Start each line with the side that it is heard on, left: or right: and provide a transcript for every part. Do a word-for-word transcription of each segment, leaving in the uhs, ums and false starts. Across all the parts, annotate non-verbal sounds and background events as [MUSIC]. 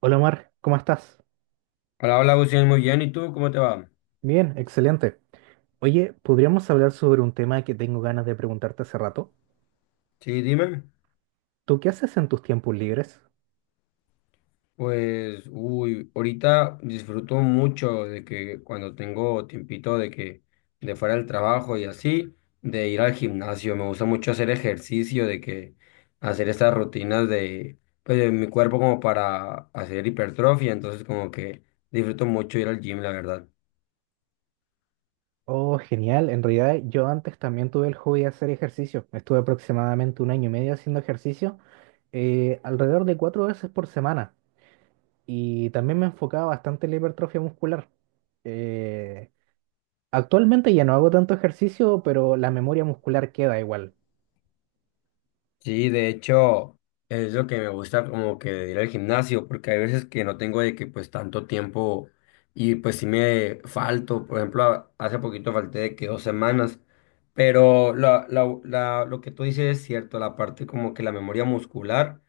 right: Hola Omar, ¿cómo estás?
left: Hola, hola, Agustín, muy bien. ¿Y tú cómo te va?
right: Bien, excelente. Oye, ¿podríamos hablar sobre un tema que tengo ganas de preguntarte hace rato?
left: Sí, dime.
right: ¿Tú qué haces en tus tiempos libres?
left: Pues, uy, ahorita disfruto mucho de que cuando tengo tiempito de que de fuera del trabajo y así, de ir al gimnasio. Me gusta mucho hacer ejercicio, de que hacer estas rutinas de, pues, de mi cuerpo como para hacer hipertrofia. Entonces, como que disfruto mucho ir al gym, la verdad.
right: Oh, genial. En realidad yo antes también tuve el hobby de hacer ejercicio. Estuve aproximadamente un año y medio haciendo ejercicio, eh, alrededor de cuatro veces por semana. Y también me enfocaba bastante en la hipertrofia muscular. Eh, actualmente ya no hago tanto ejercicio, pero la memoria muscular queda igual.
left: Sí, de hecho, es lo que me gusta como que de ir al gimnasio, porque hay veces que no tengo de que pues tanto tiempo y pues sí me falto, por ejemplo, a- hace poquito falté de que dos semanas, pero la, la, la- lo que tú dices es cierto, la parte como que la memoria muscular,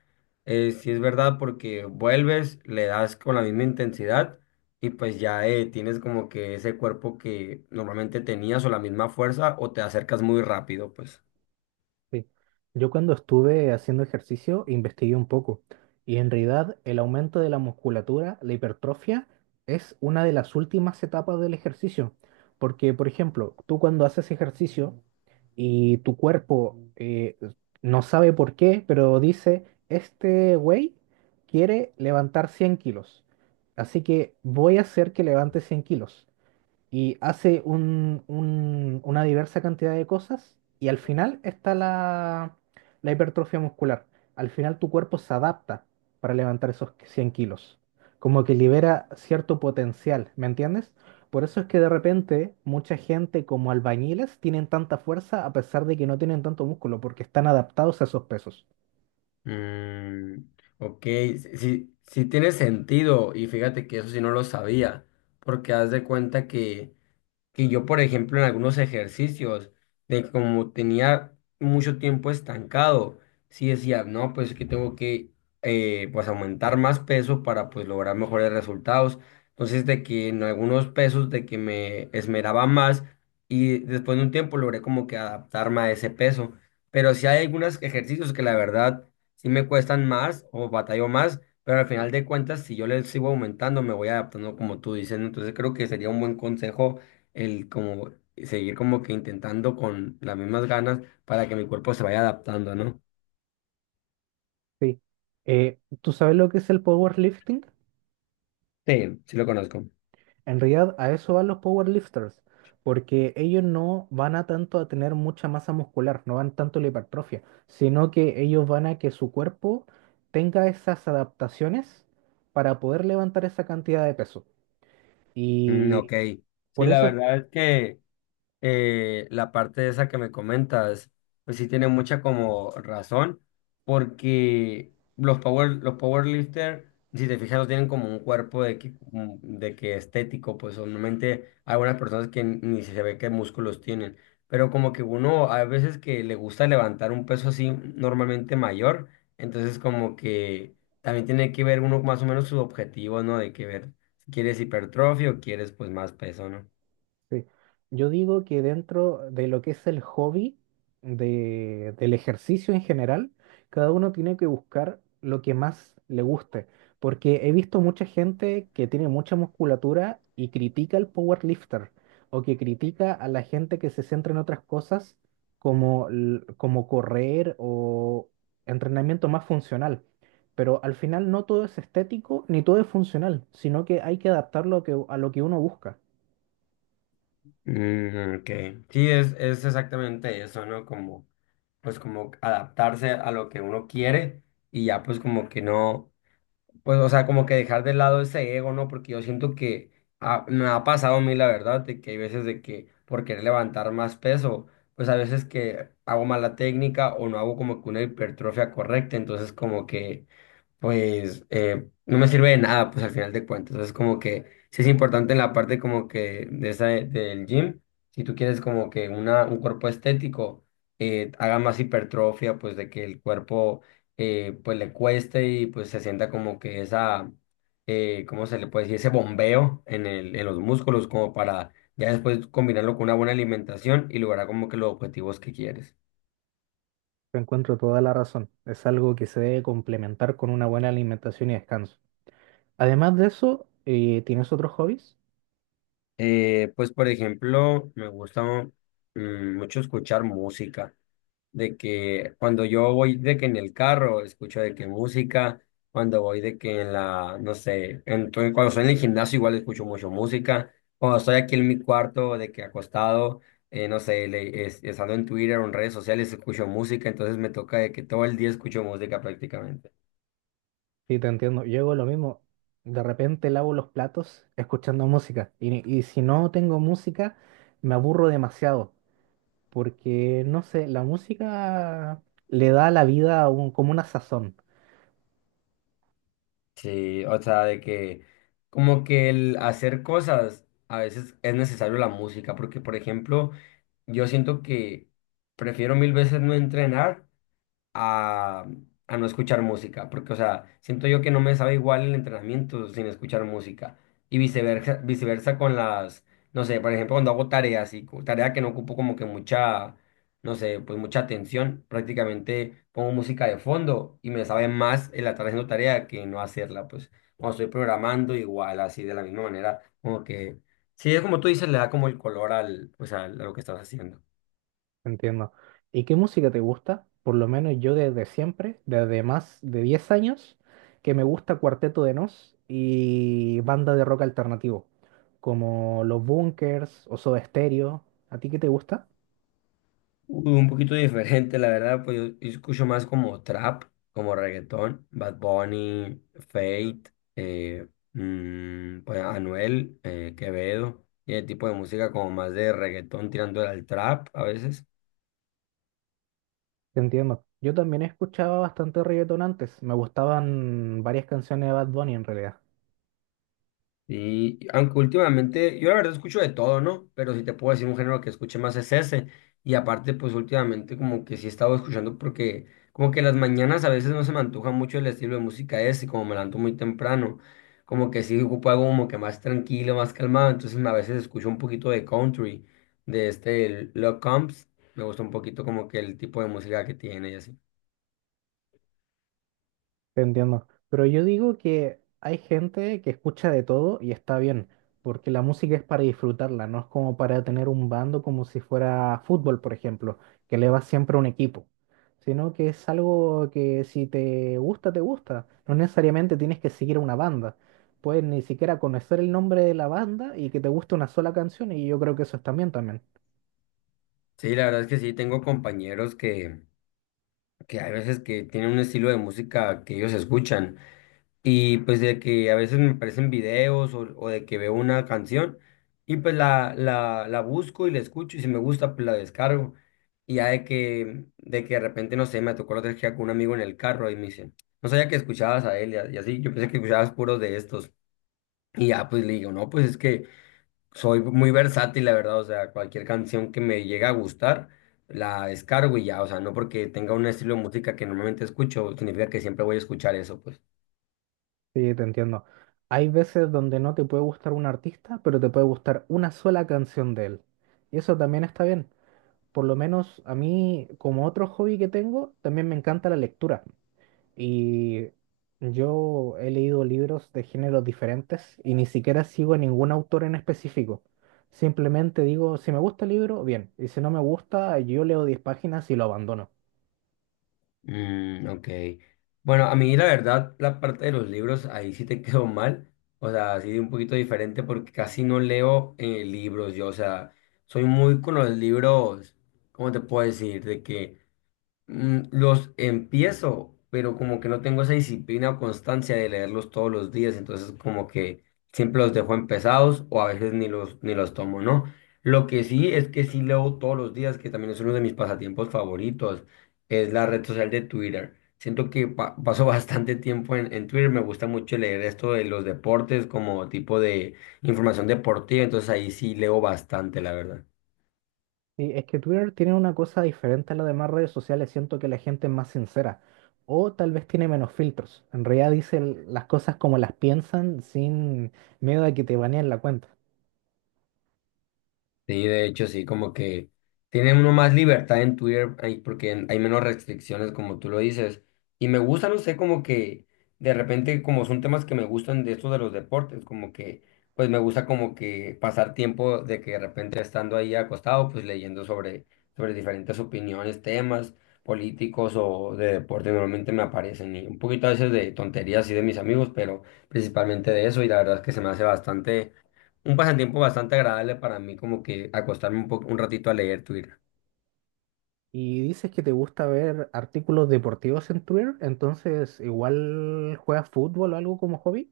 left: eh, sí es verdad porque vuelves, le das con la misma intensidad y pues ya eh, tienes como que ese cuerpo que normalmente tenías o la misma fuerza o te acercas muy rápido, pues.
right: Sí. Yo cuando estuve haciendo ejercicio investigué un poco y en realidad el aumento de la musculatura, la hipertrofia, es una de las últimas etapas del ejercicio. Porque, por ejemplo, tú cuando haces ejercicio y tu cuerpo eh, no sabe por qué, pero dice, este güey quiere levantar cien kilos, así que voy a hacer que levante cien kilos y hace un- un- una diversa cantidad de cosas y al final está la, la hipertrofia muscular. Al final tu cuerpo se adapta para levantar esos cien kilos, como que libera cierto potencial, ¿me entiendes? Por eso es que de repente mucha gente como albañiles tienen tanta fuerza a pesar de que no tienen tanto músculo, porque están adaptados a esos pesos.
left: Mm, ok, sí, sí tiene sentido y fíjate que eso sí no lo sabía, porque haz de cuenta que que yo, por ejemplo, en algunos ejercicios, de como tenía mucho tiempo estancado, sí decía, no, pues que tengo que eh, pues aumentar más peso para pues lograr mejores resultados. Entonces, de que en algunos pesos, de que me esmeraba más y después de un tiempo logré como que adaptarme a ese peso. Pero sí hay algunos ejercicios que la verdad sí me cuestan más o batallo más. Pero al final de cuentas, si yo les sigo aumentando, me voy adaptando como tú dices. ¿no? Entonces creo que sería un buen consejo el como seguir como que intentando con las mismas ganas para que mi cuerpo se vaya adaptando, ¿no?
right: Sí. Eh, ¿tú sabes lo que es el powerlifting?
left: Sí, sí lo conozco.
right: En realidad, a eso van los powerlifters, porque ellos no van a tanto a tener mucha masa muscular, no van tanto a la hipertrofia, sino que ellos van a que su cuerpo tenga esas adaptaciones para poder levantar esa cantidad de peso.
left: Mm,
right: Y
left: ok. Sí,
right: por
left: la
right: eso es
left: verdad es que eh, la parte esa que me comentas, pues sí tiene mucha como razón, porque los power, los powerlifter, si te fijas, no tienen como un cuerpo de que, como de que estético, pues normalmente hay algunas personas que ni se ve qué músculos tienen, pero como que uno a veces que le gusta levantar un peso así normalmente mayor, entonces como que también tiene que ver uno más o menos sus objetivos, ¿no? De que ver si quieres hipertrofia o quieres pues más peso, ¿no?
right: Sí. Yo digo que dentro de lo que es el hobby de- del ejercicio en general, cada uno tiene que buscar lo que más le guste, porque he visto mucha gente que tiene mucha musculatura y critica al powerlifter o que critica a la gente que se centra en otras cosas como, l- como correr o entrenamiento más funcional. Pero al final no todo es estético ni todo es funcional, sino que hay que adaptarlo a que- a lo que uno busca.
left: Mm, ok. Sí, es, es exactamente eso, ¿no? Como, pues como adaptarse a lo que uno quiere y ya pues como que no, pues o sea, como que dejar de lado ese ego, ¿no? Porque yo siento que ah, me ha pasado a mí la verdad, de que hay veces de que por querer levantar más peso, pues a veces que hago mala técnica o no hago como que una hipertrofia correcta, entonces como que pues eh, no me sirve de nada, pues al final de cuentas. Entonces, como que sí es importante en la parte como que de esa, del gym, si tú quieres como que una, un cuerpo estético eh, haga más hipertrofia, pues de que el cuerpo eh, pues le cueste y pues se sienta como que esa, eh, ¿cómo se le puede decir? Ese bombeo en el, en los músculos como para ya después combinarlo con una buena alimentación y lograr como que los objetivos que quieres.
right: Te encuentro toda la razón. Es algo que se debe complementar con una buena alimentación y descanso. Además de eso, eh, ¿tienes otros hobbies?
left: Eh, pues por ejemplo, me gusta mm, mucho escuchar música, de que cuando yo voy de que en el carro escucho de que música, cuando voy de que en la, no sé, entonces cuando estoy en el gimnasio igual escucho mucho música, cuando estoy aquí en mi cuarto de que acostado, eh, no sé, le, es- estando en Twitter o en redes sociales escucho música, entonces me toca de que todo el día escucho música prácticamente.
right: Sí, te entiendo. Yo hago lo mismo. De repente lavo los platos escuchando música. Y, y si no tengo música, me aburro demasiado. Porque, no sé, la música le da a la vida un- como una sazón.
left: Sí, o sea, de que como que el hacer cosas a veces es necesario la música, porque por ejemplo, yo siento que prefiero mil veces no entrenar a, a no escuchar música, porque, o sea, siento yo que no me sabe igual el entrenamiento sin escuchar música y viceversa, viceversa con las, no sé, por ejemplo, cuando hago tareas y co- tarea que no ocupo como que mucha, no sé, pues mucha atención, prácticamente pongo música de fondo y me sabe más el estar haciendo tarea que no hacerla, pues cuando estoy programando igual, así de la misma manera, como que, sí, es como tú dices, le da como el color al, pues, al- a lo que estás haciendo.
right: Entiendo. ¿Y qué música te gusta? Por lo menos yo desde siempre, desde más de diez años, que me gusta Cuarteto de Nos y banda de rock alternativo, como Los Bunkers o Soda Stereo. ¿A ti qué te gusta?
left: Uy, un poquito diferente, la verdad, pues yo, yo escucho más como trap, como reggaetón, Bad Bunny, Fate, eh, mm, pues Anuel, eh, Quevedo, y el tipo de música como más de reggaetón tirando al trap a veces.
right: Te entiendo. Yo también escuchaba bastante reggaetón antes. Me gustaban varias canciones de Bad Bunny en realidad.
left: Y aunque últimamente, yo la verdad escucho de todo, ¿no? Pero si te puedo decir un género que escuche más es ese. Y aparte, pues últimamente como que sí he estado escuchando porque como que las mañanas a veces no se me antoja mucho el estilo de música ese, como me levanto muy temprano, como que sí ocupo algo como que más tranquilo, más calmado. Entonces a veces escucho un poquito de country, de este el Love Combs. Me gusta un poquito como que el tipo de música que tiene y así.
right: Te entiendo. Pero yo digo que hay gente que escucha de todo y está bien, porque la música es para disfrutarla, no es como para tener un bando como si fuera fútbol, por ejemplo, que le va siempre a un equipo, sino que es algo que si te gusta, te gusta. No necesariamente tienes que seguir a una banda. Puedes ni siquiera conocer el nombre de la banda y que te guste una sola canción y yo creo que eso está bien también.
left: Sí, la verdad es que sí, tengo compañeros que, que hay veces que tienen un estilo de música que ellos escuchan. Y pues de que a veces me aparecen videos o, o de que veo una canción y pues la, la, la busco y la escucho y si me gusta pues la descargo. Y ya de que, de que de repente, no sé, me tocó la otra vez que iba con un amigo en el carro y me dice, no sabía que escuchabas a él y, a- y así, yo pensé que escuchabas puros de estos. Y ya pues le digo, no, pues es que soy muy versátil, la verdad, o sea, cualquier canción que me llegue a gustar, la descargo y ya, o sea, no porque tenga un estilo de música que normalmente escucho, significa que siempre voy a escuchar eso, pues.
right: Sí, te entiendo. Hay veces donde no te puede gustar un artista, pero te puede gustar una sola canción de él. Y eso también está bien. Por lo menos a mí, como otro hobby que tengo, también me encanta la lectura. Y yo he leído libros de géneros diferentes y ni siquiera sigo a ningún autor en específico. Simplemente digo, si me gusta el libro, bien. Y si no me gusta, yo leo diez páginas y lo abandono.
left: Mm, ok. Bueno, a mí la verdad, la parte de los libros, ahí sí te [LAUGHS] quedó mal. O sea, así de un poquito diferente porque casi no leo eh, libros yo. O sea, soy muy con los libros, ¿cómo te puedo decir? De que Mm, Los empiezo, pero como que no tengo esa disciplina o constancia de leerlos todos los días, entonces como que siempre los dejo empezados o a veces ni los, ni los tomo, ¿no? Lo que sí es que sí leo todos los días, que también es uno de mis pasatiempos favoritos, es la red social de Twitter. Siento que pa- paso [LAUGHS] bastante tiempo en, en Twitter, me gusta mucho leer esto de los deportes como tipo de información deportiva, entonces ahí sí leo bastante, la verdad.
right: Sí, es que Twitter tiene una cosa diferente a las demás redes sociales. Siento que la gente es más sincera. O tal vez tiene menos filtros. En realidad dicen las cosas como las piensan sin miedo a que te baneen la cuenta.
left: Sí, de hecho, sí, como que tiene uno más libertad en Twitter ahí porque en- hay menos restricciones, como tú lo dices. Y me gusta, no sé, como que de repente, como son temas que me gustan de estos de los deportes, como que, pues me gusta como que pasar tiempo de que de repente estando ahí acostado, pues leyendo sobre, sobre diferentes opiniones, temas políticos o de deporte, normalmente me aparecen y un poquito a veces de tonterías y de mis amigos, pero principalmente de eso y la verdad es que se me hace bastante un pasatiempo bastante agradable para mí, como que acostarme un poco, un ratito a leer Twitter.
right: Y dices que te gusta ver artículos deportivos en Twitter, entonces igual juegas fútbol o algo como hobby.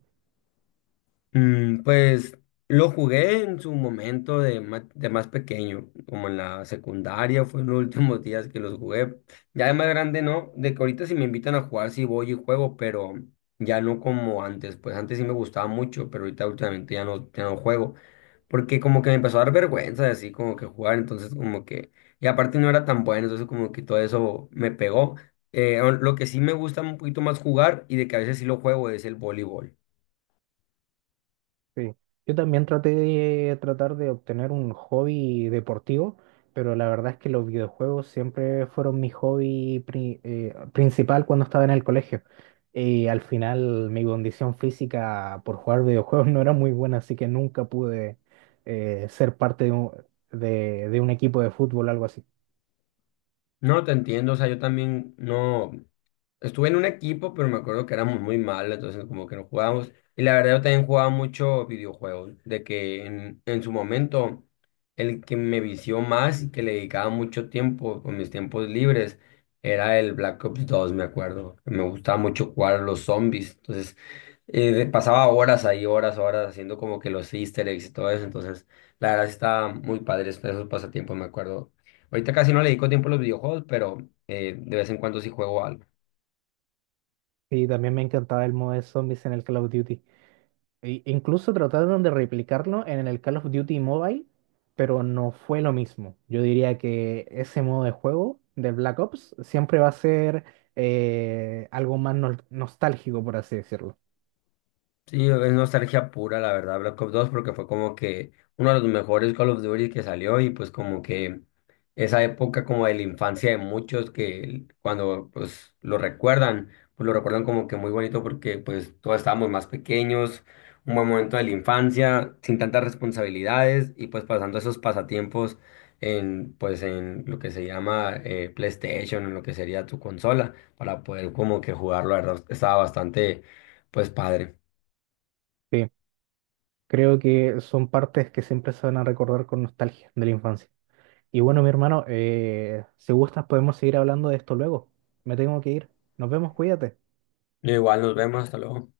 left: Mm, pues lo jugué en su momento de más, de más pequeño, como en la secundaria, fue en los [LAUGHS] últimos días que los jugué. Ya de más grande no, de que ahorita si me invitan a jugar sí voy y juego, pero ya no como antes, pues antes sí me gustaba mucho, pero ahorita últimamente ya no, ya no juego, porque como que me empezó a dar vergüenza de así como que jugar, entonces como que, y aparte no era tan bueno, entonces como que todo eso me pegó. Eh, lo que sí me gusta un poquito más jugar y de que a veces sí lo juego es el voleibol.
right: Sí. Yo también traté de tratar de obtener un hobby deportivo, pero la verdad es que los videojuegos siempre fueron mi hobby pri- eh, principal cuando estaba en el colegio. Y al final mi condición física por jugar videojuegos [LAUGHS] no era muy buena, así que nunca pude eh, ser parte de un, de, de un equipo de fútbol o algo así.
left: No, te entiendo, o sea, yo también no estuve en un equipo, pero me acuerdo que éramos muy malos, entonces como que no jugábamos. Y la verdad yo también jugaba mucho videojuegos, de que en, en su momento el que me vició más y que le dedicaba mucho tiempo con mis tiempos libres era el Black Ops dos me acuerdo. Me gustaba mucho jugar a los zombies, entonces eh, de- pasaba horas ahí, horas, horas haciendo como que los easter eggs y todo eso, entonces la verdad sí estaba muy padre esos pasatiempos, me acuerdo. Ahorita casi no le dedico tiempo a los videojuegos, pero eh, de vez en cuando sí juego algo.
right: Y también me encantaba el modo de zombies en el Call of Duty. E- incluso trataron de replicarlo en el Call of Duty Mobile, pero no fue lo mismo. Yo diría que ese modo de juego del Black Ops siempre va a ser eh, algo más nol- nostálgico, por así decirlo.
left: Sí, es nostalgia pura, la verdad, Black Ops dos porque fue como que uno de los mejores Call of Duty que salió y pues como que esa época como de la infancia de muchos que cuando pues lo recuerdan, pues lo recuerdan como que muy bonito porque pues todos estábamos más pequeños, un buen momento de la infancia, sin tantas responsabilidades y pues pasando esos pasatiempos en pues en lo que se llama eh, PlayStation, en lo que sería tu consola, para poder como que jugarlo, la verdad, estaba bastante pues padre.
right: Sí, creo que son partes que siempre se van a recordar con nostalgia de la infancia. Y bueno, mi hermano, eh, si gustas podemos seguir hablando de esto luego. Me tengo que ir. Nos vemos, cuídate.
left: Igual nos vemos, hasta luego.